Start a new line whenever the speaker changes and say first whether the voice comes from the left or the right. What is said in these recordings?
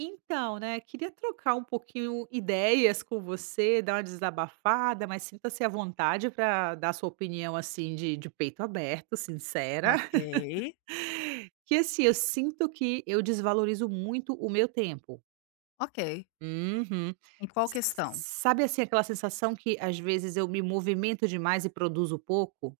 right: Então, né, queria trocar um pouquinho ideias com você, dar uma desabafada, mas sinta-se à vontade para dar sua opinião assim de peito aberto, sincera.
left: Ok,
right: Que assim, eu sinto que eu desvalorizo muito o meu tempo.
left: ok.
right: Uhum.
left: Em qual questão?
right: Sabe assim, aquela sensação que às vezes eu me movimento demais e produzo pouco?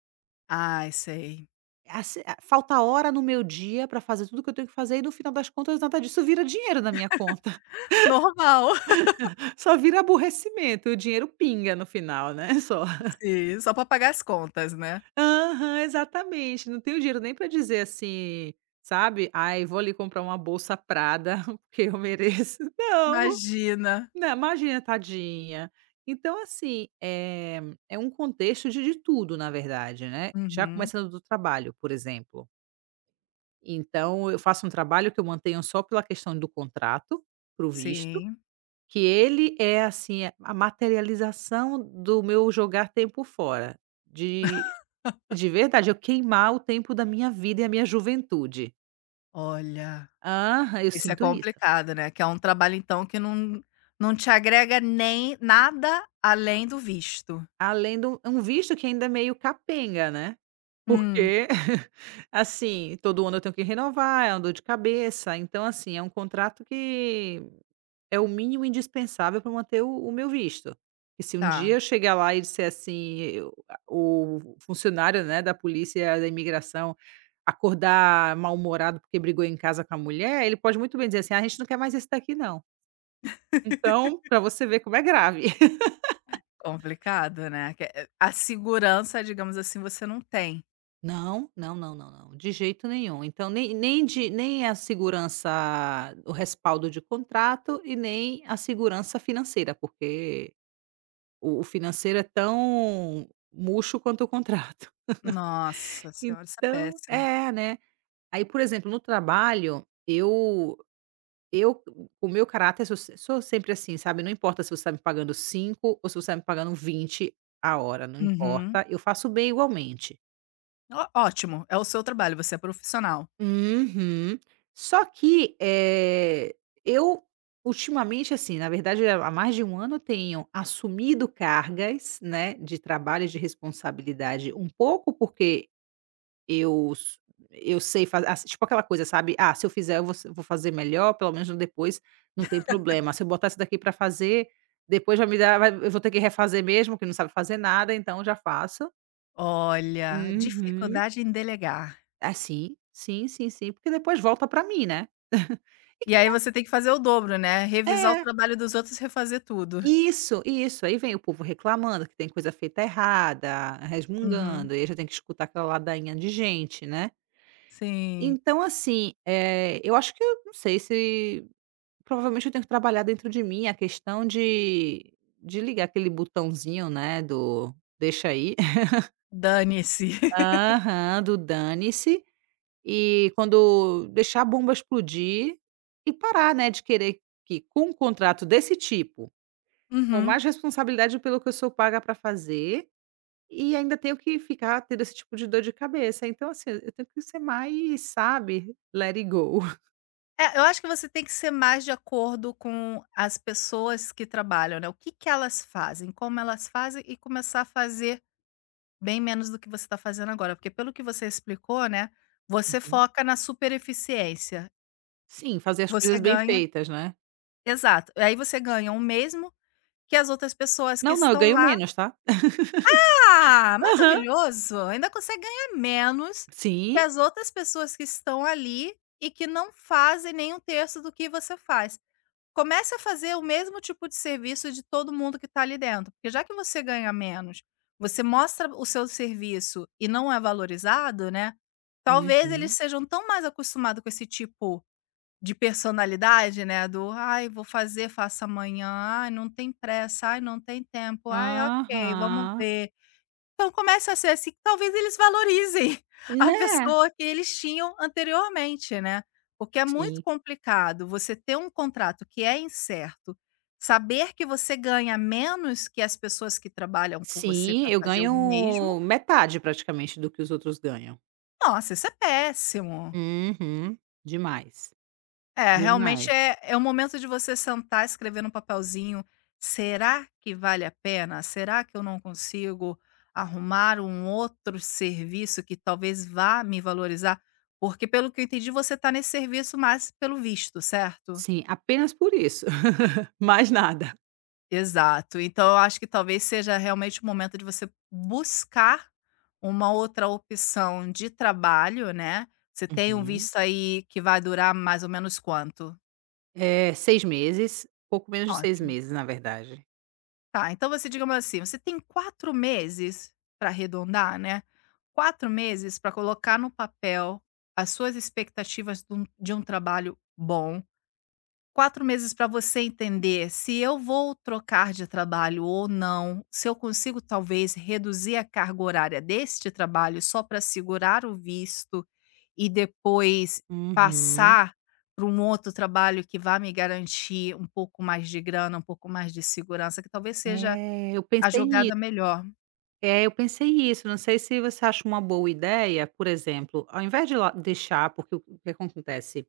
left: Ai, sei.
right: Assim, falta hora no meu dia para fazer tudo que eu tenho que fazer e no final das contas nada disso vira dinheiro na minha conta.
left: Normal.
right: Só vira aborrecimento, o dinheiro pinga no final, né? Só.
left: Sim, só para pagar as contas, né.
right: Aham, exatamente. Não tenho dinheiro nem para dizer assim, sabe: "Ai, vou ali comprar uma bolsa Prada, porque eu mereço". Não,
left: Imagina.
right: não, imagina, tadinha. Então, assim, é um contexto de tudo, na verdade, né. Já
left: Uhum,
right: começando do trabalho, por exemplo. Então eu faço um trabalho que eu mantenho só pela questão do contrato, para visto,
left: sim.
right: que ele é, assim, a materialização do meu jogar tempo fora, de de verdade, eu queimar o tempo da minha vida e a minha juventude.
left: Olha,
right: Aham, eu
left: isso é
right: sinto isso.
left: complicado, né, que é um trabalho, então, que não te agrega nem nada além do visto.
right: Além do um visto que ainda é meio capenga, né,
left: Hum,
right: porque, assim, todo ano eu tenho que renovar, é uma dor de cabeça, então, assim, é um contrato que é o mínimo indispensável para manter o meu visto. E se um
left: tá.
right: dia eu chegar lá e disser assim, eu a o funcionário, né, da polícia da imigração acordar mal-humorado porque brigou em casa com a mulher, ele pode muito bem dizer assim: "Ah, a gente não quer mais esse daqui não". Então, para você ver como é grave.
left: Complicado, né, que é a segurança, digamos assim, você não tem.
right: Não, não, não, não, não, de jeito nenhum. Então nem a segurança, o respaldo de contrato, e nem a segurança financeira, porque o financeiro é tão murcho quanto o contrato.
left: Nossa senhora, isso é
right: Então
left: péssimo.
right: é, né. Aí, por exemplo, no trabalho, eu o meu caráter sou sempre assim, sabe, não importa se você está me pagando 5 ou se você está me pagando 20 a hora, não
left: Uhum.
right: importa, eu faço bem igualmente.
left: Ó ótimo, é o seu trabalho, você é profissional.
right: Uhum. Só que, eu ultimamente, assim, na verdade há mais de um ano eu tenho assumido cargas, né, de trabalho e de responsabilidade, um pouco porque Eu s eu sei fazer tipo aquela coisa, sabe, "Ah, se eu fizer, eu vou se vou fazer melhor, pelo menos depois não tem problema. Se eu botar isso daqui para fazer, depois vai me dar vai eu vou ter que refazer mesmo, que não sabe fazer nada, então já faço".
left: Olha,
right: Uhum.
left: dificuldade em delegar.
right: Ah, sim. Sim, sim, sim, porque depois volta pra mim, né. E
left: E
right: que
left: aí você tem que fazer o dobro, né, revisar o
right: é,
left: trabalho dos outros e refazer tudo.
right: isso, isso. Aí vem o povo reclamando que tem coisa feita errada,
left: Uhum,
right: resmungando, e aí já tem que escutar aquela ladainha de gente, né.
left: sim,
right: Então assim, eu acho que eu não sei se provavelmente eu tenho que trabalhar dentro de mim a questão de ligar aquele botãozinho, né, do "deixa aí".
left: dane-se.
right: Aham, do "dane-se", e quando deixar a bomba explodir e parar, né, de querer que com um contrato desse tipo, com
left: Uhum.
right: mais responsabilidade pelo que eu sou paga para fazer, e ainda tenho que ficar tendo esse tipo de dor de cabeça. Então, assim, eu tenho que ser mais, sabe, let it go.
left: É, eu acho que você tem que ser mais de acordo com as pessoas que trabalham, né, o que que elas fazem, como elas fazem e começar a fazer bem menos do que você está fazendo agora, porque pelo que você explicou, né, você
right: Uhum.
left: foca na super eficiência,
right: Sim, fazer as
left: você
right: coisas bem
left: ganha
right: feitas, né.
left: exato, aí você ganha o mesmo que as outras pessoas que
right: Não, não, eu
left: estão
right: ganho
left: lá.
right: menos, tá.
left: Ah, maravilhoso! Ainda consegue ganhar menos que
right: Sim.
left: as outras pessoas que estão ali e que não fazem nem um terço do que você faz. Comece a fazer o mesmo tipo de serviço de todo mundo que está ali dentro, porque já que você ganha menos, você mostra o seu serviço e não é valorizado, né, talvez eles
right: Uhum.
left: sejam tão mais acostumado com esse tipo de personalidade, né, do: "Ai, vou fazer, faça amanhã. Ai, não tem pressa. Ai, não tem tempo. Ai, ok, vamos
right: Aham.
left: ver". Então começa a ser assim, que talvez eles valorizem a
right: Né?
left: pessoa que eles tinham anteriormente, né. Porque é muito
right: Sim.
left: complicado você ter um contrato que é incerto, saber que você ganha menos que as pessoas que trabalham com você
right: Sim,
left: para
right: eu
left: fazer o mesmo.
right: ganho metade praticamente do que os outros ganham.
left: Nossa, isso é péssimo.
right: Uhum. Demais,
left: É, realmente
right: demais.
left: é o momento de você sentar, escrever num papelzinho: "Será que vale a pena? Será que eu não consigo arrumar um outro serviço que talvez vá me valorizar?" Porque, pelo que eu entendi, você está nesse serviço mais pelo visto, certo?
right: Sim, apenas por isso, mais nada.
left: Exato. Então eu acho que talvez seja realmente o momento de você buscar uma outra opção de trabalho, né. Você tem um
right: Uhum.
left: visto aí que vai durar mais ou menos quanto?
right: 6 meses, pouco menos de seis
left: Ótimo.
right: meses, na verdade.
left: Tá, então você, digamos assim, você tem 4 meses para arredondar, né, 4 meses para colocar no papel as suas expectativas dum de um trabalho bom, 4 meses para você entender se eu vou trocar de trabalho ou não, se eu consigo talvez reduzir a carga horária deste trabalho só para segurar o visto e depois
right: Uhum.
left: passar para um outro trabalho que vá me garantir um pouco mais de grana, um pouco mais de segurança, que talvez seja
right: É, eu
left: a
right: pensei nisso.
left: jogada melhor,
right: É, eu pensei isso, não sei se você acha uma boa ideia, por exemplo, ao invés de lá deixar porque o que acontece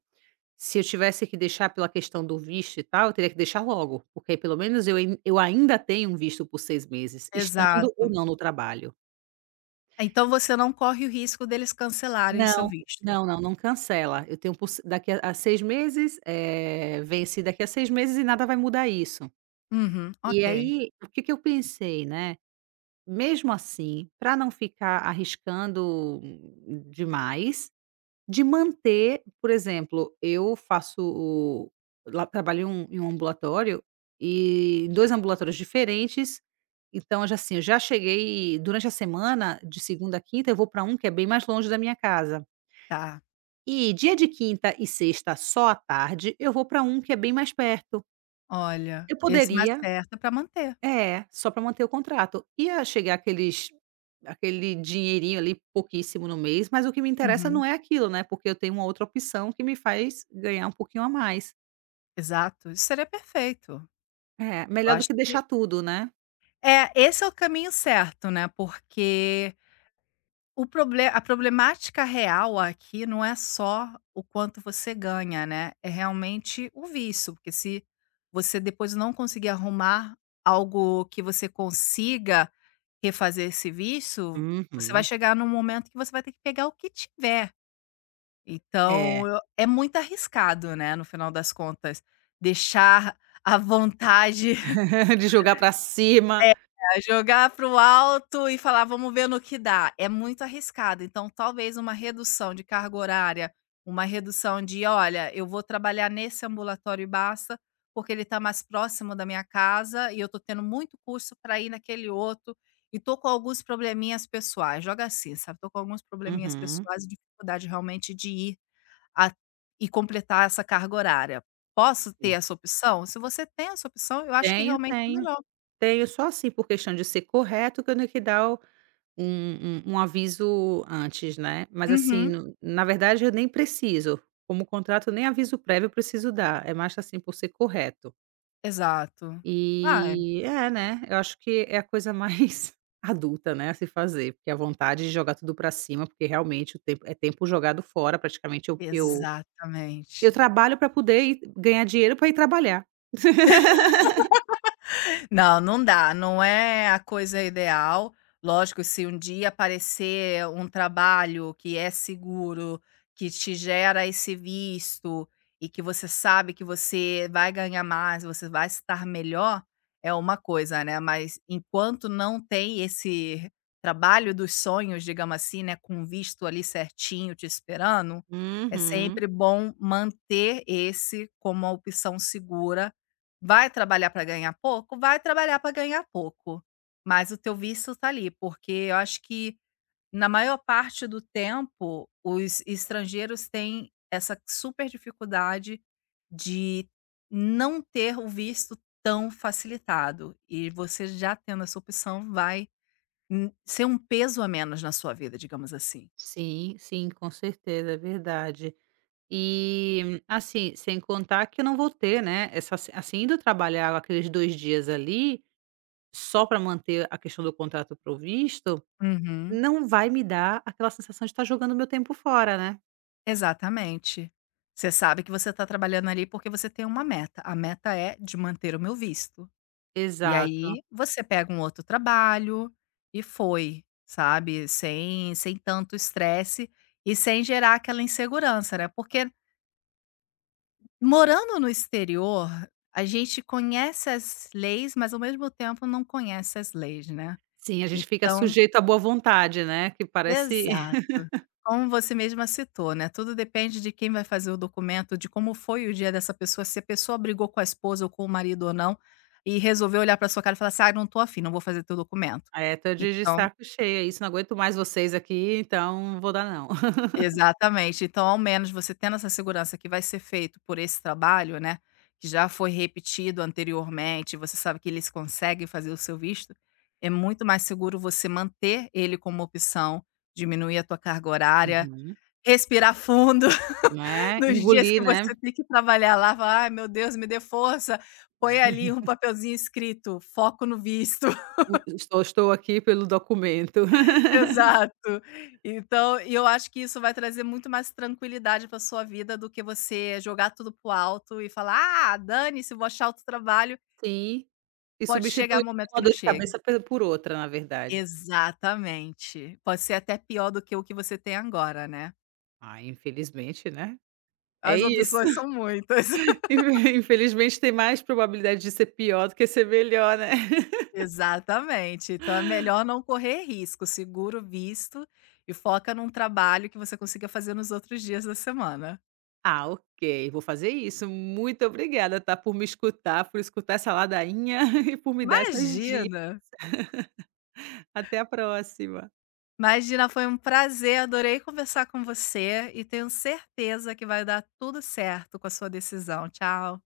right: se eu tivesse que deixar pela questão do visto e tal, eu teria que deixar logo, porque aí pelo menos eu ainda tenho um visto por seis meses, estando ou
left: exato.
right: não no trabalho.
left: Então você não corre o risco deles cancelarem o seu
right: Não,
left: visto.
right: não, não, não cancela. Eu tenho por se daqui a 6 meses, vence daqui a 6 meses e nada vai mudar isso.
left: Uhum,
right: E
left: ok,
right: aí, o que que eu pensei, né, mesmo assim, para não ficar arriscando demais, de manter, por exemplo, eu faço o lá trabalho em um ambulatório, e em 2 ambulatórios diferentes, então eu já, assim, eu já cheguei durante a semana, de segunda a quinta, eu vou para um que é bem mais longe da minha casa.
left: tá.
right: E dia de quinta e sexta, só à tarde, eu vou para um que é bem mais perto.
left: Olha,
right: Eu
left: esse mais
right: poderia
left: certo para manter.
right: é, só para manter o contrato. Ia chegar aquele dinheirinho ali, pouquíssimo no mês, mas o que me interessa
left: Uhum,
right: não é aquilo, né, porque eu tenho uma outra opção que me faz ganhar um pouquinho a mais.
left: exato, isso seria perfeito.
right: É,
left: Eu
right: melhor do
left: acho
right: que
left: que
right: deixar tudo, né.
left: é, esse é o caminho certo, né, porque O proble a problemática real aqui não é só o quanto você ganha, né, é realmente o vício, porque se você depois não conseguir arrumar algo que você consiga refazer esse vício, você vai
right: Uhum.
left: chegar num momento que você vai ter que pegar o que tiver.
right: É,
left: Então eu é muito arriscado, né, no final das contas, deixar à vontade
right: de jogar para cima.
left: é, jogar para o alto e falar: "Vamos ver no que dá", é muito arriscado. Então, talvez uma redução de carga horária, uma redução de: "Olha, eu vou trabalhar nesse ambulatório e basta, porque ele está mais próximo da minha casa e eu estou tendo muito custo para ir naquele outro e estou com alguns probleminhas pessoais", joga assim, sabe, "Estou com alguns probleminhas
right: Uhum,
left: pessoais e dificuldade realmente de ir a e completar essa carga horária. Posso ter
right: sim.
left: essa opção?". Se você tem essa opção, eu acho que
right: Tenho,
left: realmente é
right: tenho.
left: melhor.
right: Tenho, só assim por questão de ser correto que eu tenho que dar o um aviso antes, né, mas assim,
left: Uhum.
right: na verdade eu nem preciso, como contrato nem aviso prévio eu preciso dar, é mais assim por ser correto.
left: Exato. Ah,
right: E é, né, eu acho que é a coisa mais adulta, né, a se fazer, porque a vontade de jogar tudo pra cima, porque realmente o tempo é tempo jogado fora, praticamente eu
left: exatamente.
right: trabalho pra poder ir ganhar dinheiro pra ir trabalhar.
left: Não, não dá, não é a coisa ideal. Lógico, se um dia aparecer um trabalho que é seguro, que te gera esse visto e que você sabe que você vai ganhar mais, você vai estar melhor, é uma coisa, né? Mas enquanto não tem esse trabalho dos sonhos, digamos assim, né, com um visto ali certinho te esperando, é
right: Uhum.
left: sempre bom manter esse como a opção segura. Vai trabalhar para ganhar pouco? Vai trabalhar para ganhar pouco, mas o teu vício está ali, porque eu acho que na maior parte do tempo os estrangeiros têm essa super dificuldade de não ter o visto tão facilitado, e você já tendo essa opção vai n ser um peso a menos na sua vida, digamos assim.
right: Sim, sim, com certeza, é verdade. E, assim, sem contar que eu não vou ter, né, essa assim, indo trabalhar aqueles 2 dias ali, só para manter a questão do contrato provisto,
left: Uhum,
right: não vai me dar aquela sensação de estar jogando meu tempo fora, né.
left: exatamente. Você sabe que você está trabalhando ali porque você tem uma meta, a meta é de manter o meu visto. E
right: Exato.
left: aí você pega um outro trabalho e foi, sabe, sem tanto estresse e sem gerar aquela insegurança, né, porque morando no exterior, a gente conhece as leis, mas ao mesmo tempo não conhece as leis, né.
right: Sim, a gente fica
left: Então
right: sujeito à boa vontade, né, que parece.
left: exato. Como você mesma citou, né, tudo depende de quem vai fazer o documento, de como foi o dia dessa pessoa, se a pessoa brigou com a esposa ou com o marido ou não, e resolveu olhar pra sua cara e falar assim: "Ai, não tô afim, não vou fazer teu documento".
right: É, tô de
left: Então
right: saco cheio, é isso, não aguento mais vocês aqui, então não vou dar não.
left: exatamente. Então, ao menos você tendo essa segurança que vai ser feito por esse trabalho, né, que já foi repetido anteriormente, você sabe que eles conseguem fazer o seu visto, é muito mais seguro você manter ele como opção, diminuir a tua carga horária,
right: Uhum.
left: respirar fundo
right: Né,
left: nos dias
right: engolir,
left: que
right: né,
left: você tem que trabalhar lá, falar: "Ai, meu Deus, me dê força", põe ali um papelzinho escrito: "Foco no visto".
right: o estou aqui pelo documento.
left: Exato. Então, e eu acho que isso vai trazer muito mais tranquilidade para sua vida do que você jogar tudo pro alto e falar: "Ah, dane-se, vou achar outro trabalho",
right: Sim. E
left: pode chegar
right: substitui,
left: um
right: né,
left: momento que
right: uma
left: não
right: dor de
left: chegue.
right: cabeça pe por outra, na verdade.
left: Exatamente. Pode ser até pior do que o que você tem agora, né.
right: Ah, infelizmente, né. É
left: As
right: isso.
left: opções são muitas.
right: Infelizmente tem mais probabilidade de ser pior do que ser melhor, né.
left: Exatamente. Então é melhor não correr risco, segura o visto e foca num trabalho que você consiga fazer nos outros dias da semana.
right: Ah, ok, vou fazer isso. Muito obrigada, tá, por me escutar, por escutar essa ladainha e por me dar essas dicas.
left: Imagina!
right: Até a próxima.
left: Imagina, foi um prazer, adorei conversar com você e tenho certeza que vai dar tudo certo com a sua decisão. Tchau.